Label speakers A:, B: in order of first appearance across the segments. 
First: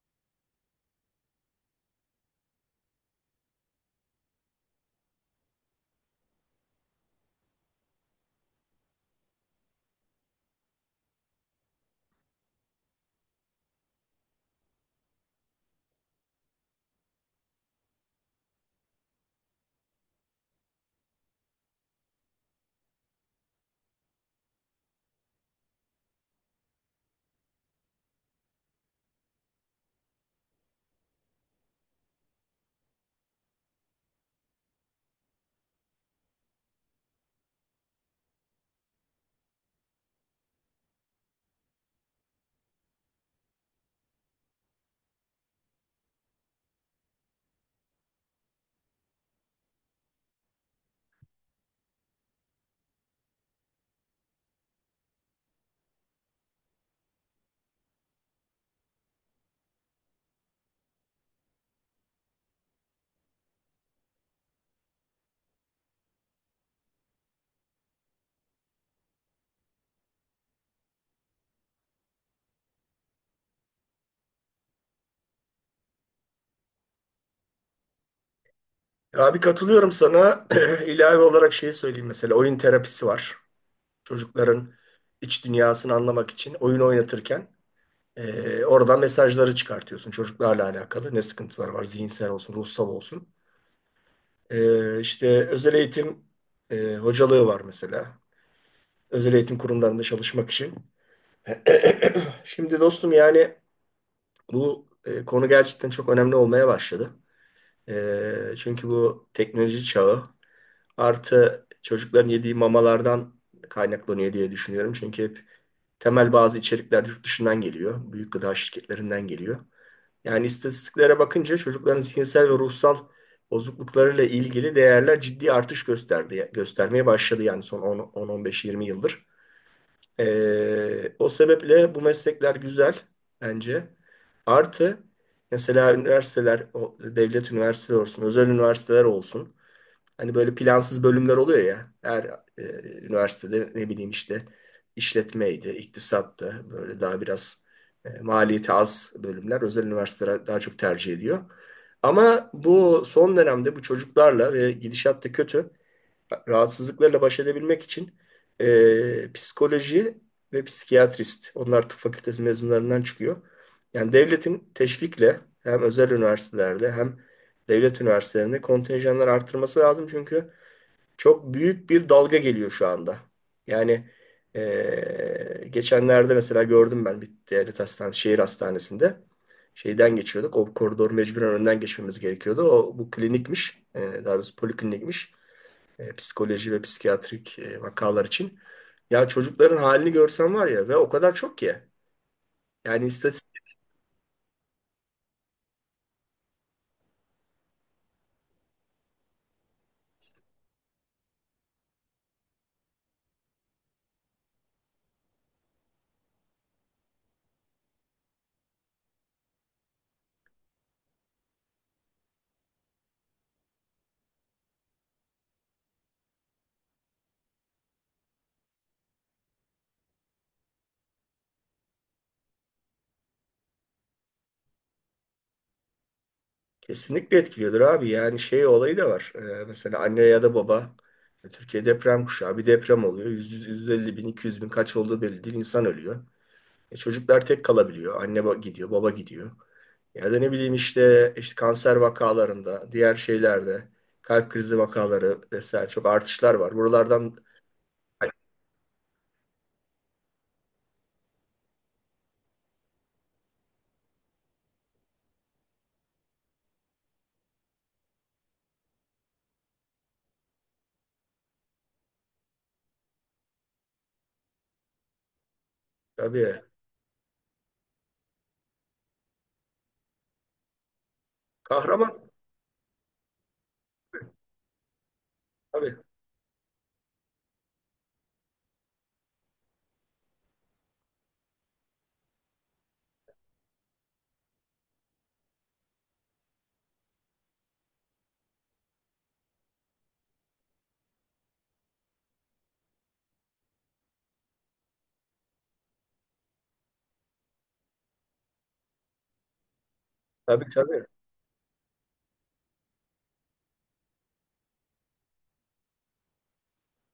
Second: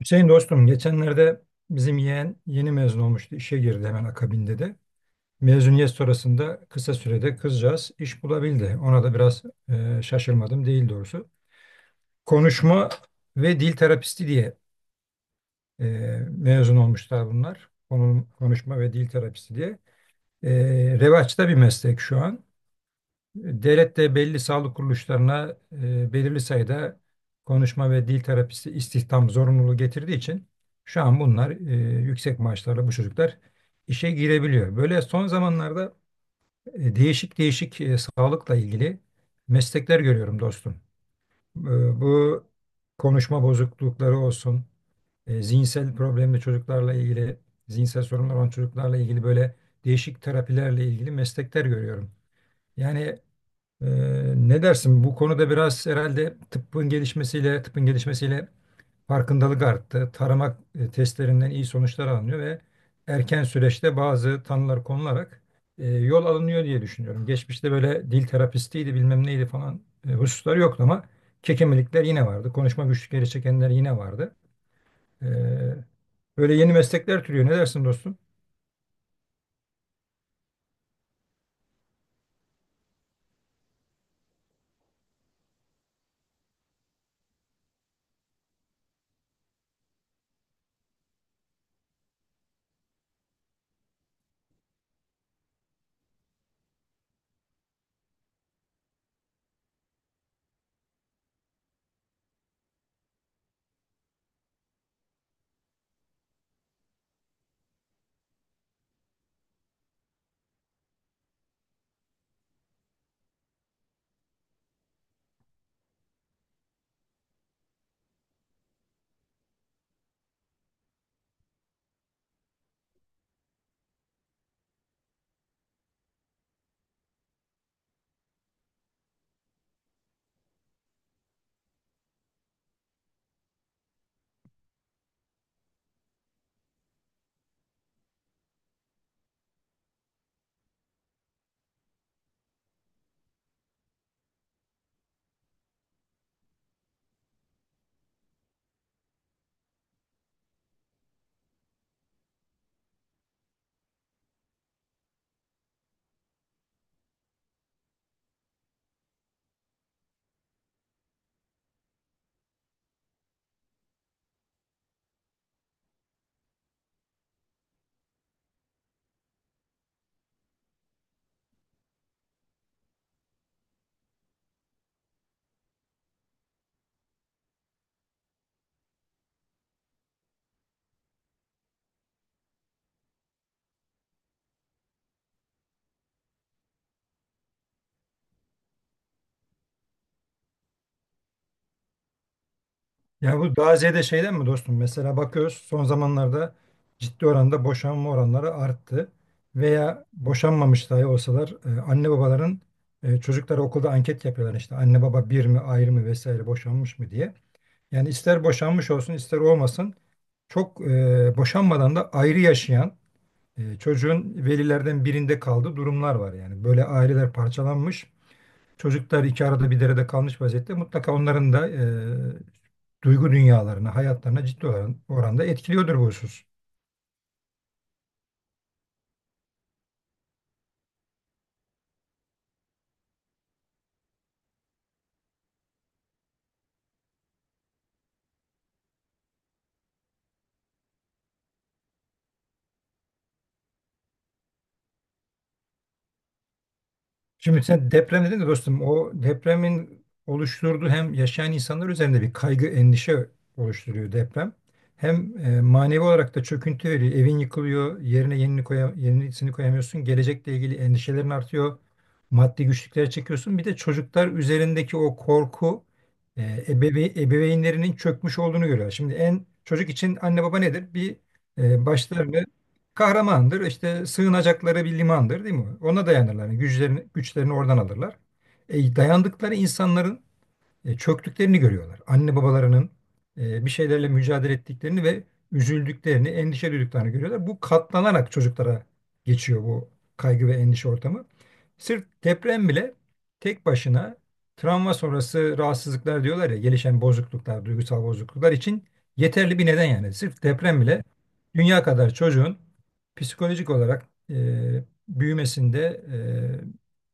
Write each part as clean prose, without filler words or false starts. A: Hüseyin dostum, geçenlerde bizim yeğen yeni mezun olmuştu. İşe girdi hemen akabinde de. Mezuniyet sonrasında kısa sürede kızcağız iş bulabildi. Ona da biraz şaşırmadım değil doğrusu. Konuşma ve dil terapisti diye e, mezun olmuşlar bunlar. Konuşma ve dil terapisti diye. E, revaçta bir meslek şu an. Devlette belli sağlık kuruluşlarına belirli sayıda konuşma ve dil terapisi istihdam zorunluluğu getirdiği için şu an bunlar yüksek maaşlarla bu çocuklar işe girebiliyor. Böyle son zamanlarda değişik değişik sağlıkla ilgili meslekler görüyorum dostum. E, bu konuşma bozuklukları olsun, zihinsel problemli çocuklarla ilgili, zihinsel sorunlar olan çocuklarla ilgili böyle değişik terapilerle ilgili meslekler görüyorum. Yani ee, ne dersin? Bu konuda biraz herhalde tıbbın gelişmesiyle, tıbbın gelişmesiyle farkındalık arttı. Tarama testlerinden iyi sonuçlar alınıyor ve erken süreçte bazı tanılar konularak yol alınıyor diye düşünüyorum. Geçmişte böyle dil terapistiydi, bilmem neydi falan hususlar yoktu ama kekemelikler yine vardı. Konuşma güçlükleri çekenler yine vardı. Ee, böyle yeni meslekler türüyor. Ne dersin, dostum?
B: Abi katılıyorum sana. İlave olarak şey söyleyeyim mesela. Oyun terapisi var. Çocukların iç dünyasını anlamak için oyun oynatırken oradan mesajları çıkartıyorsun. Çocuklarla alakalı ne sıkıntılar var, zihinsel olsun, ruhsal olsun. İşte özel eğitim hocalığı var mesela. Özel eğitim kurumlarında çalışmak için. Şimdi dostum, yani bu konu gerçekten çok önemli olmaya başladı. Çünkü bu teknoloji çağı. Artı, çocukların yediği mamalardan kaynaklanıyor diye düşünüyorum. Çünkü hep temel bazı içerikler yurt dışından geliyor. Büyük gıda şirketlerinden geliyor. Yani istatistiklere bakınca çocukların zihinsel ve ruhsal bozukluklarıyla ilgili değerler ciddi artış gösterdi, göstermeye başladı, yani son 10-15-20 yıldır. O sebeple bu meslekler güzel bence. Artı, mesela üniversiteler, o devlet üniversiteleri olsun, özel üniversiteler olsun. Hani böyle plansız bölümler oluyor ya. Her e, üniversitede ne bileyim işte, işletmeydi, iktisattı. Böyle daha biraz maliyeti az bölümler özel üniversiteler daha çok tercih ediyor. Ama bu son dönemde bu çocuklarla ve gidişat da kötü rahatsızlıklarla baş edebilmek için psikoloji ve psikiyatrist. Onlar tıp fakültesi mezunlarından çıkıyor. Yani devletin teşvikle hem özel üniversitelerde hem devlet üniversitelerinde kontenjanları artırması lazım. Çünkü çok büyük bir dalga geliyor şu anda. Yani e, geçenlerde mesela gördüm ben, bir devlet hastanesi, şehir hastanesinde şeyden geçiyorduk. O koridor mecburen önden geçmemiz gerekiyordu. O bu klinikmiş. E, daha doğrusu poliklinikmiş psikoloji ve psikiyatrik vakalar için. Ya çocukların halini görsen var ya, ve o kadar çok ki. Yani
A: Ya bu
B: istatistik
A: daha şeyden mi, dostum? Mesela bakıyoruz, son zamanlarda ciddi oranda boşanma oranları arttı. Veya boşanmamış dahi olsalar anne babaların çocuklara okulda anket yapıyorlar işte. Anne baba bir mi, ayrı mı, vesaire boşanmış mı diye. Yani ister boşanmış olsun ister olmasın çok boşanmadan da ayrı yaşayan çocuğun velilerden birinde kaldığı durumlar var. Yani böyle aileler parçalanmış. Çocuklar iki arada bir derede kalmış vaziyette. Mutlaka onların da duygu dünyalarına, hayatlarına ciddi oranda etkiliyordur bu husus.
B: kesinlikle etkiliyordur abi. Yani şey olayı da var. Mesela anne ya da baba Türkiye deprem kuşağı, bir deprem oluyor. 100, 150 bin, 200 bin, kaç olduğu belli değil. İnsan ölüyor. Çocuklar tek kalabiliyor. Anne ba- gidiyor, baba gidiyor. Ya da ne bileyim işte, işte kanser vakalarında, diğer şeylerde, kalp krizi vakaları vesaire çok artışlar var. Buralardan
A: Şimdi sen deprem dedin de dostum, o depremin oluşturduğu hem yaşayan insanlar üzerinde bir kaygı, endişe oluşturuyor deprem. Hem manevi olarak da çöküntü veriyor. Evin yıkılıyor, yerine yenisini koyamıyorsun. Gelecekle ilgili endişelerin artıyor. Maddi güçlüklere çekiyorsun. Bir de çocuklar üzerindeki o korku,
B: tabii
A: ebeveynlerinin çökmüş olduğunu görüyor. Şimdi en çocuk için anne baba nedir? Bir
B: kahraman.
A: başlarını kahramandır. İşte sığınacakları bir limandır, değil mi?
B: Tabii.
A: Ona dayanırlar. Yani güçlerini oradan alırlar. Dayandıkları insanların çöktüklerini görüyorlar. Anne babalarının bir şeylerle mücadele ettiklerini ve üzüldüklerini, endişe duyduklarını görüyorlar. Bu katlanarak çocuklara geçiyor bu kaygı ve endişe ortamı. Sırf deprem bile tek başına travma sonrası rahatsızlıklar diyorlar ya, gelişen bozukluklar, duygusal bozukluklar için yeterli bir neden yani. Sırf
B: Tabii,
A: deprem bile
B: tabii.
A: dünya kadar çocuğun psikolojik olarak büyümesinde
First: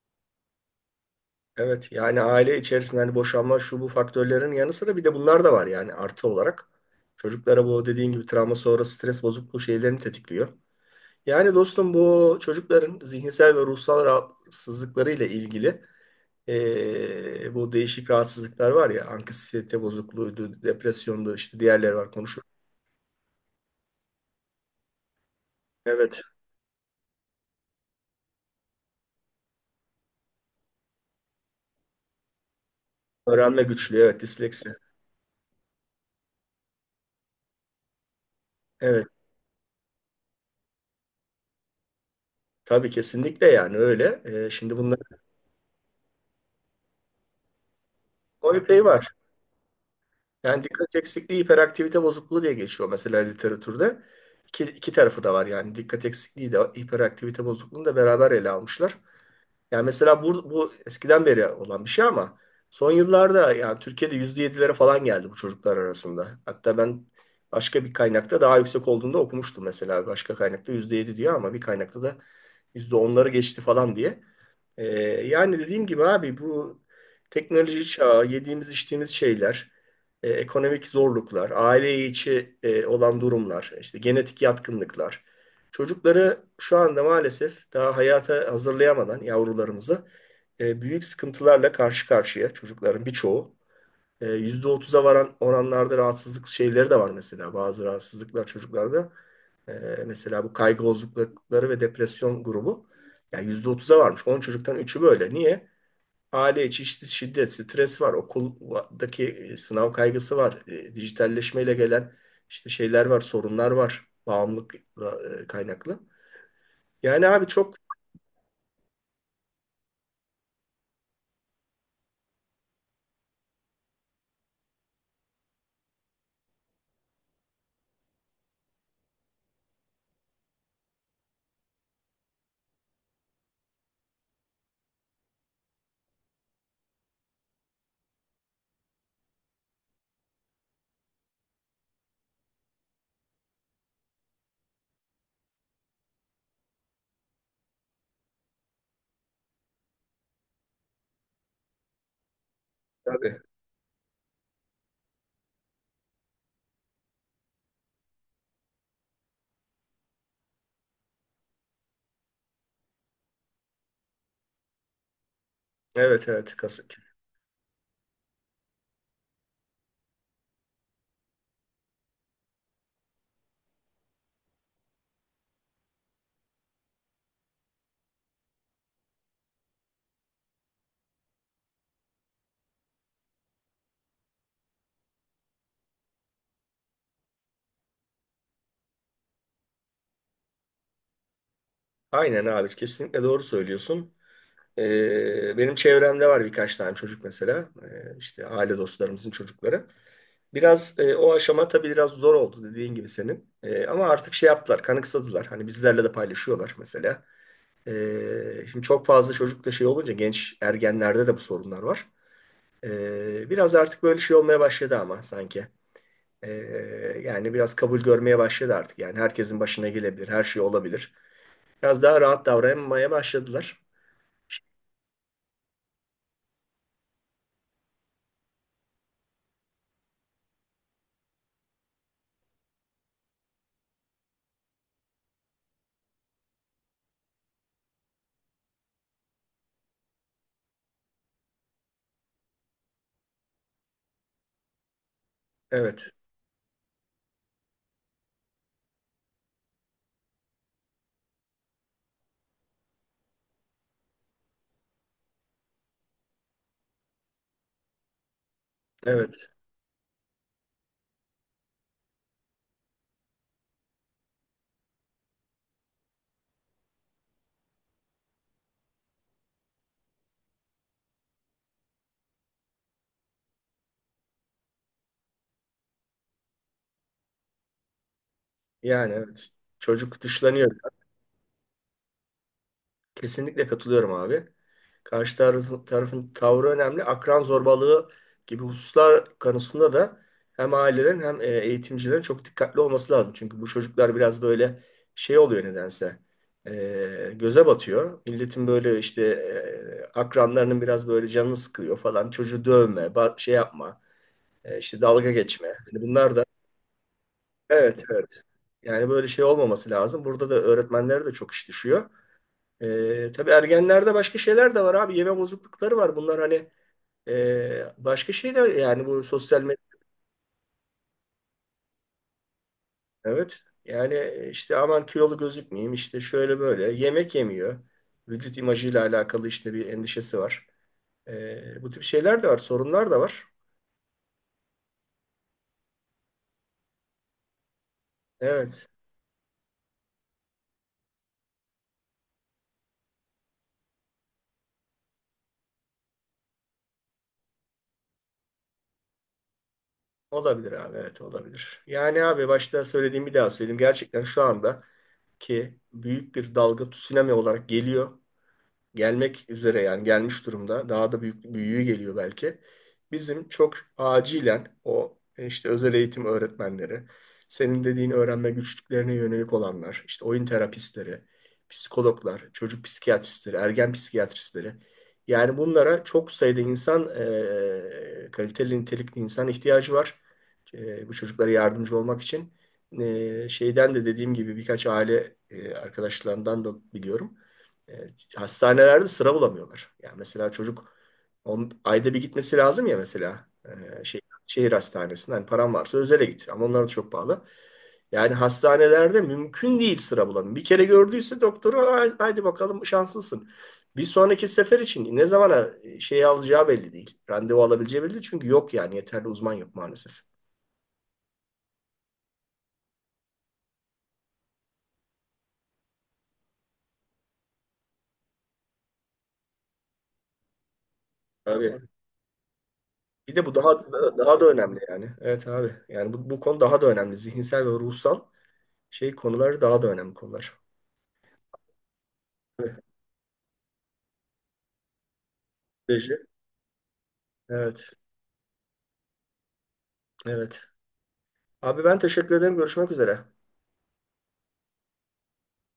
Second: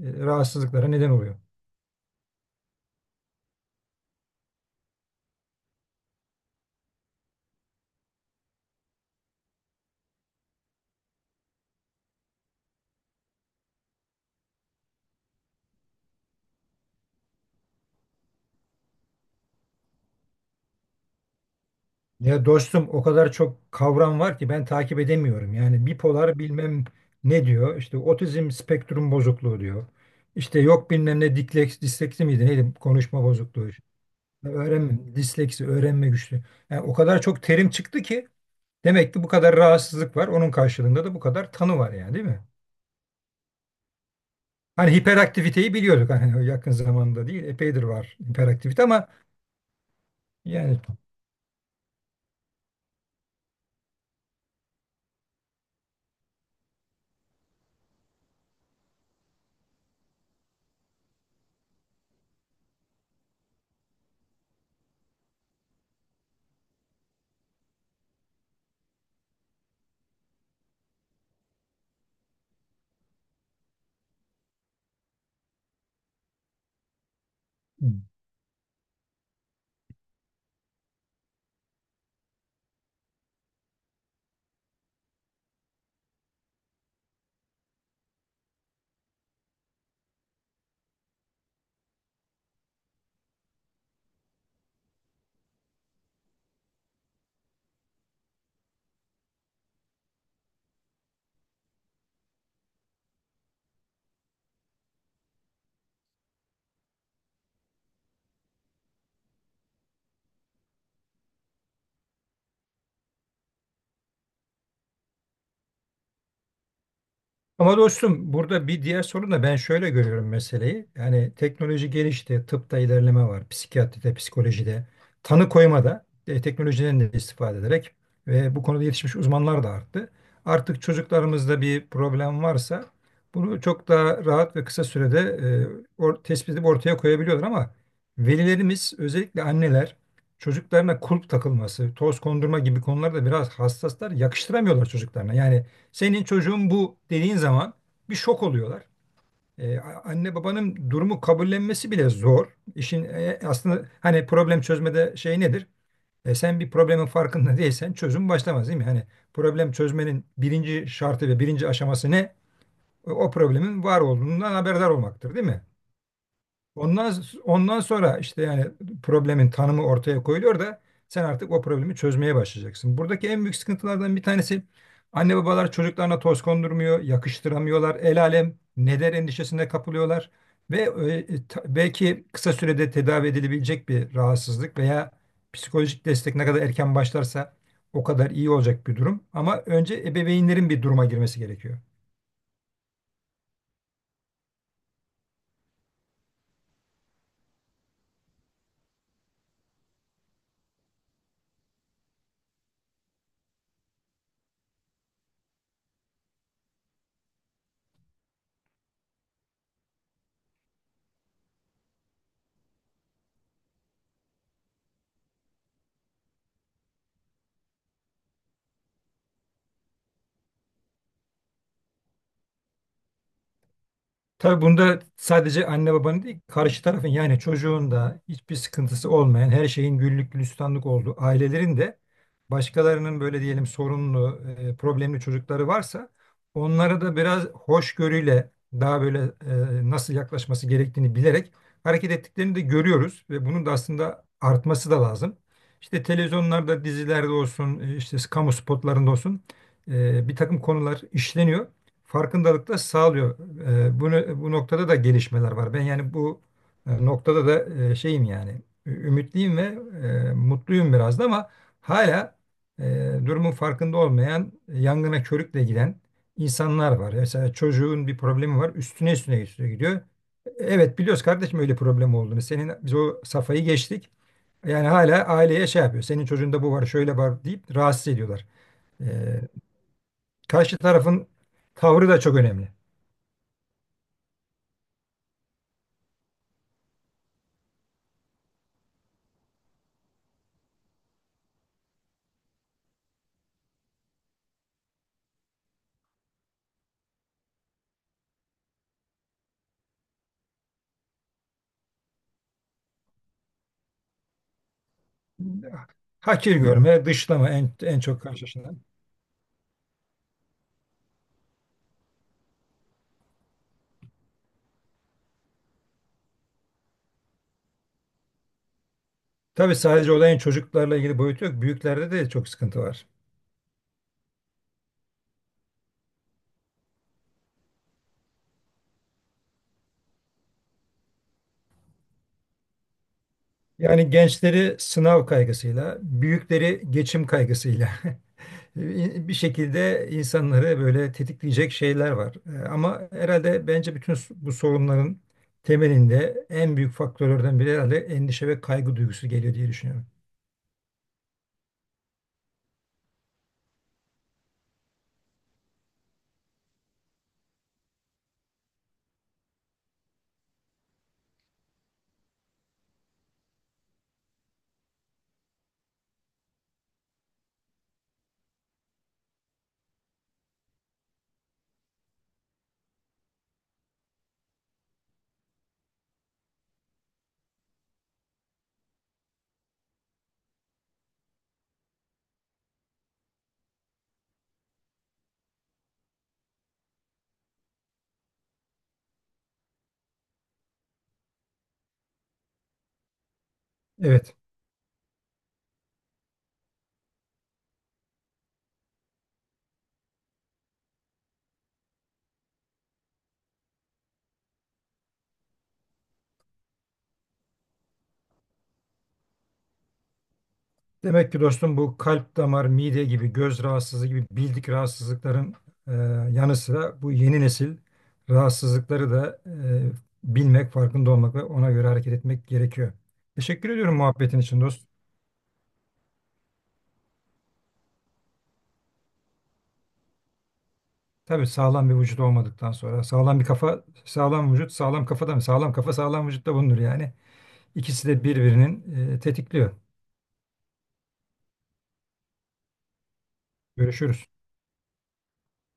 A: rahatsızlıklara neden oluyor.
B: Evet, yani aile içerisinde hani boşanma şu bu faktörlerin yanı sıra bir de bunlar da var yani artı olarak. Çocuklara bu dediğin gibi travma sonrası stres bozukluğu şeylerini tetikliyor. Yani dostum, bu çocukların zihinsel ve ruhsal rahatsızlıkları ile ilgili bu değişik rahatsızlıklar var ya, anksiyete bozukluğuydu, depresyondu, işte diğerleri var
A: Ya
B: konuşuruz.
A: dostum, o kadar çok kavram var ki ben takip edemiyorum. Yani
B: Evet,
A: bipolar bilmem ne diyor. İşte otizm spektrum bozukluğu diyor. İşte yok bilmem ne disleksi miydi neydi konuşma
B: öğrenme
A: bozukluğu.
B: güçlüğü, evet disleksi.
A: Öğrenme, disleksi, öğrenme güçlüğü. Yani o kadar çok terim çıktı ki
B: Evet,
A: demek ki bu kadar rahatsızlık var. Onun karşılığında da bu kadar tanı var yani, değil mi?
B: tabii kesinlikle yani öyle. Şimdi
A: Hani
B: bunların
A: hiperaktiviteyi biliyorduk, hani yakın zamanda değil, epeydir var
B: o
A: hiperaktivite
B: epey
A: ama
B: var. Yani
A: yani.
B: dikkat eksikliği hiperaktivite bozukluğu diye geçiyor mesela literatürde. İki, iki tarafı da var yani, dikkat eksikliği de hiperaktivite bozukluğunu da beraber ele almışlar. Yani mesela bu, bu eskiden beri olan bir şey ama son yıllarda yani Türkiye'de %7'lere falan geldi bu çocuklar arasında. Hatta ben başka bir kaynakta daha yüksek olduğunu da okumuştum mesela. Başka kaynakta %7 diyor ama bir kaynakta da %10'ları geçti falan diye. Ee, Yani dediğim gibi abi, bu teknoloji çağı, yediğimiz içtiğimiz şeyler, ekonomik zorluklar, aile içi olan durumlar, işte genetik yatkınlıklar. Çocukları şu anda maalesef daha hayata hazırlayamadan yavrularımızı büyük sıkıntılarla karşı karşıya, çocukların birçoğu. Yüzde otuz'a varan oranlarda rahatsızlık şeyleri de var mesela, bazı rahatsızlıklar çocuklarda. E, Mesela bu kaygı bozuklukları ve depresyon grubu, yani %30'a varmış. 10 çocuktan üçü böyle. Niye? Aile içi işte şiddet, stres var, okuldaki sınav kaygısı var, dijitalleşmeyle gelen işte şeyler var, sorunlar var. Bağımlılık kaynaklı. Yani abi çok
A: Ama dostum, burada bir diğer sorun da ben şöyle görüyorum meseleyi. Yani teknoloji gelişti, tıpta ilerleme var, psikiyatride, psikolojide, tanı koymada teknolojiden de istifade ederek ve bu konuda yetişmiş uzmanlar da arttı. Artık çocuklarımızda bir problem varsa bunu çok daha rahat ve kısa sürede tespit edip ortaya koyabiliyorlar, ama velilerimiz, özellikle anneler, çocuklarına kulp takılması, toz kondurma gibi konularda biraz hassaslar, yakıştıramıyorlar çocuklarına. Yani senin çocuğun bu dediğin zaman bir şok oluyorlar. Ee, anne babanın durumu kabullenmesi bile zor. İşin
B: tabii.
A: aslında hani problem çözmede şey nedir? Sen bir problemin farkında değilsen çözüm başlamaz, değil mi? Hani problem çözmenin birinci şartı ve birinci aşaması ne? O problemin var olduğundan haberdar olmaktır, değil mi?
B: Evet, evet kasık.
A: Ondan ondan sonra işte yani problemin tanımı ortaya koyuluyor da sen artık o problemi çözmeye başlayacaksın. Buradaki en büyük sıkıntılardan bir tanesi, anne babalar çocuklarına toz kondurmuyor, yakıştıramıyorlar. El alem ne der endişesine kapılıyorlar ve belki kısa sürede tedavi edilebilecek bir rahatsızlık veya psikolojik destek ne kadar erken başlarsa o kadar iyi olacak bir durum. Ama önce ebeveynlerin bir duruma girmesi gerekiyor.
B: Aynen abi, kesinlikle doğru söylüyorsun. Benim çevremde var birkaç tane çocuk mesela. İşte aile dostlarımızın çocukları. Biraz o aşama tabii biraz zor oldu dediğin gibi senin. E, ama artık şey yaptılar, kanıksadılar. Hani bizlerle de paylaşıyorlar mesela. Şimdi çok fazla çocukta şey olunca, genç ergenlerde de bu sorunlar var. Biraz artık böyle şey olmaya başladı ama sanki. E, Yani biraz kabul görmeye başladı artık. Yani herkesin başına gelebilir, her şey olabilir. Biraz daha rahat davranmaya başladılar.
A: Tabii bunda sadece anne babanın değil, karşı tarafın, yani çocuğun da hiçbir sıkıntısı olmayan, her şeyin güllük gülistanlık olduğu ailelerin de başkalarının böyle diyelim sorunlu, problemli çocukları varsa onlara da biraz hoşgörüyle daha böyle nasıl yaklaşması gerektiğini bilerek hareket ettiklerini de görüyoruz ve bunun da aslında artması da lazım. İşte
B: Evet,
A: televizyonlarda, dizilerde olsun, işte kamu spotlarında olsun, bir takım konular işleniyor, farkındalıkla sağlıyor. Bu noktada da gelişmeler var. Ben yani bu noktada da şeyim, yani
B: evet.
A: ümitliyim ve mutluyum biraz da, ama hala e, durumun farkında olmayan, yangına körükle giden insanlar var. Mesela çocuğun bir problemi var, üstüne üstüne üstüne gidiyor. Evet, biliyoruz kardeşim, öyle problem olduğunu. Senin biz o safhayı geçtik. Yani hala aileye şey yapıyor. Senin çocuğunda bu var, şöyle var deyip rahatsız ediyorlar. E,
B: Yani evet. Çocuk dışlanıyor.
A: karşı tarafın tavrı da çok önemli.
B: Kesinlikle katılıyorum abi. Karşı tarafın tavrı önemli. Akran zorbalığı gibi hususlar konusunda da hem ailelerin hem eğitimcilerin çok dikkatli olması lazım. Çünkü bu çocuklar biraz böyle şey oluyor nedense. Göze batıyor. Milletin böyle işte akranlarının biraz böyle canını sıkıyor falan. Çocuğu dövme, ba- şey yapma, işte dalga geçme. Hani bunlar da,
A: Hakir görme, dışlama en
B: evet
A: çok
B: evet.
A: karşılaşılan.
B: Yani böyle şey olmaması lazım. Burada da öğretmenlere de çok iş düşüyor. Tabii ergenlerde başka şeyler de var abi. Yeme bozuklukları var. Bunlar hani başka şeyler, yani bu sosyal
A: Tabii
B: medya.
A: sadece olayın çocuklarla ilgili boyutu yok. Büyüklerde de çok sıkıntı var.
B: Evet. Yani işte aman kilolu gözükmeyeyim, işte şöyle böyle. Yemek yemiyor. Vücut imajıyla alakalı işte bir endişesi var. Bu tip şeyler de var. Sorunlar da var.
A: Yani gençleri sınav kaygısıyla, büyükleri geçim kaygısıyla
B: Evet.
A: bir şekilde insanları böyle tetikleyecek şeyler var. Ama herhalde bence bütün bu sorunların temelinde en büyük faktörlerden biri herhalde endişe ve kaygı duygusu geliyor diye düşünüyorum.
B: Olabilir abi. Evet olabilir. Yani abi başta söylediğim bir daha söyleyeyim. Gerçekten şu anda ki büyük bir dalga tsunami olarak geliyor. Gelmek üzere, yani gelmiş durumda. Daha da büyük büyüğü geliyor belki. Bizim çok acilen o işte özel eğitim öğretmenleri, senin dediğin öğrenme güçlüklerine yönelik olanlar, işte oyun terapistleri, psikologlar, çocuk psikiyatristleri, ergen psikiyatristleri. Yani bunlara çok sayıda insan, kaliteli nitelikli insan ihtiyacı var. Bu çocuklara yardımcı olmak için. Şeyden de dediğim gibi birkaç aile arkadaşlarından da biliyorum. E, Hastanelerde sıra bulamıyorlar. Yani mesela çocuk on, ayda bir gitmesi lazım ya, mesela şey,
A: Evet.
B: şehir hastanesinde, hani param varsa özele git, ama onlar da çok pahalı. Yani hastanelerde mümkün değil, sıra bulamıyor. Bir kere gördüyse doktoru, "Hay- haydi bakalım, şanslısın. Bir sonraki sefer için ne zamana şeyi alacağı belli değil. Randevu alabileceği belli değil. Çünkü yok, yani yeterli uzman yok maalesef.
A: Demek ki dostum, bu kalp damar, mide gibi, göz rahatsızlığı gibi bildik rahatsızlıkların e, yanı sıra bu yeni nesil rahatsızlıkları da bilmek, farkında olmak ve
B: Abi
A: ona göre hareket etmek gerekiyor.
B: bir de bu
A: Teşekkür
B: daha
A: ediyorum
B: daha
A: muhabbetin
B: daha da
A: için,
B: önemli
A: dost.
B: yani. Evet abi. Yani bu, bu konu daha da önemli. Zihinsel ve ruhsal şey konuları daha da önemli konular.
A: Tabii sağlam bir vücut olmadıktan sonra sağlam bir kafa, sağlam vücut, sağlam kafadan, sağlam kafa,
B: Beji.
A: sağlam vücutta bulunur yani.
B: Evet.
A: İkisi de birbirinin tetikliyor.
B: Evet. Abi, ben teşekkür ederim. Görüşmek üzere.
A: Görüşürüz.